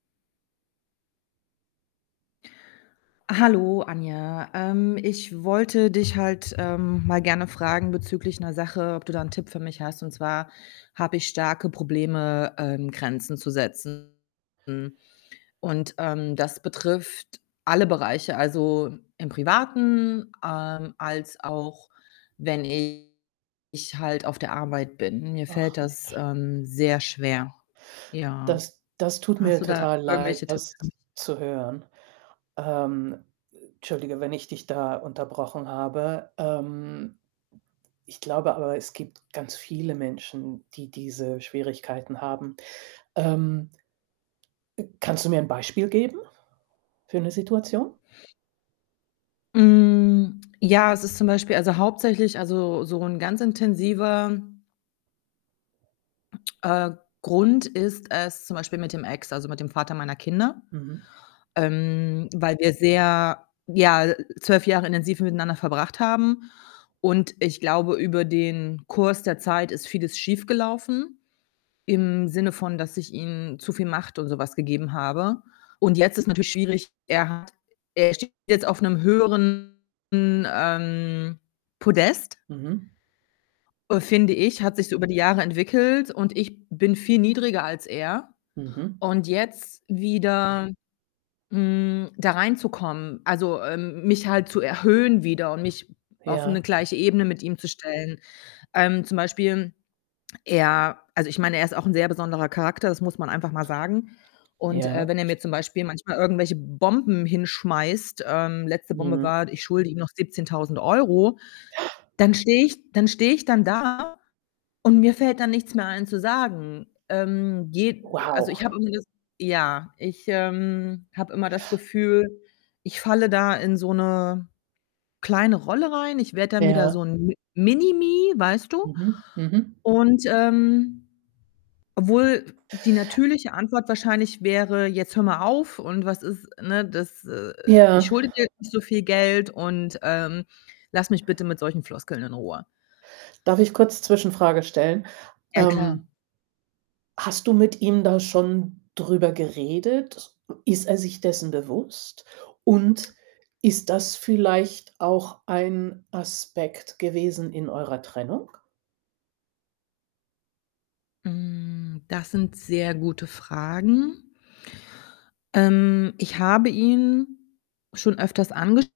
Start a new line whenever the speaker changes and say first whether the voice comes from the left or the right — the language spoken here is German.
left: Hallo Anja. Ähm, ich wollte dich halt, ähm, mal gerne fragen bezüglich 'ner Sache, ob du da 'n Tipp für mich hast. Und zwar habe ich starke Probleme, ähm, Grenzen zu setzen. Und, ähm, das betrifft alle Bereiche. Also, im Privaten, ähm, als auch wenn ich halt auf der Arbeit bin. Mir fällt
right: Ach,
left: das,
right: Mensch.
left: ähm, sehr schwer. Ja.
right: Das das tut
left: Hast
right: mir
left: du da
right: total leid,
left: irgendwelche Tipps
right: das
left: für mich?
right: zu hören. Ähm, entschuldige, wenn ich dich da unterbrochen habe, ähm. Ich glaube aber, es gibt ganz viele Menschen, die diese Schwierigkeiten haben. Ähm, äh, kannst du mir 'n Beispiel geben für 'ne Situation?
left: Hm, ja, es ist zum Beispiel also, hauptsächlich also, so 'n ganz intensiver äh, Grund ist es zum Beispiel mit dem Ex, also, mit dem Vater meiner Kinder,
right: Mhm.
left: ähm, weil wir sehr ja, äh, 12 Jahre intensiv miteinander verbracht haben und ich glaube, über den Kurs der Zeit ist vieles schiefgelaufen. Im Sinne von, dass ich ihm zu viel Macht und so was gegeben habe und jetzt ist natürlich schwierig. Er hat er steht jetzt auf 'nem höheren, ähm, Podest
right: Mhm.
left: finde ich, hat sich so über die Jahre entwickelt, und ich bin viel niedriger als er
right: Mhm.
left: und jetzt wieder, hm, da reinzukommen, also, ähm, mich halt zu erhöhen wieder und mich auf 'ne
right: Ja.
left: gleiche Ebene mit ihm zu stellen. Ähm, zum Beispiel er also, ich meine, er ist auch 'n sehr besonderer Charakter, das muss man einfach mal sagen und, äh,
right: Ja.
left: wenn er mir zum Beispiel manchmal irgendwelche Bomben hinschmeißt ähm, letzte Bombe
right: Mhm.
left: war, ich schulde ihm noch 17.000 €. Dann stehe ich dann stehe ich dann da und mir fällt dann nichts mehr ein zu sagen. Ähm, geht also,
right: Wow.
left: ich habe immer das ja, ich, ähm, habe immer das Gefühl, ich falle da in so 'ne kleine Rolle rein. Ich werde dann wieder
right: Ja.
left: so 'n M Mini-Me, weißt du?
right: Mhm, mhm.
left: Und, ähm obwohl die natürliche Antwort wahrscheinlich wäre: „Jetzt hör mal auf.“ Und „Was ist“ ne? „Das äh, äh, ich
right: Ja.
left: schulde dir nicht so viel Geld und, ähm, lass mich bitte mit solchen Floskeln in Ruhe.“
right: Darf ich kurz Zwischenfrage stellen?
left: Ja, klar.
right: Ähm hast du mit ihm da schon drüber geredet? Ist er sich dessen bewusst? Und ist das vielleicht auch ein Aspekt gewesen in eurer Trennung?
left: Hm, das sind sehr gute Fragen. Ähm, ich habe ihn schon öfters angesch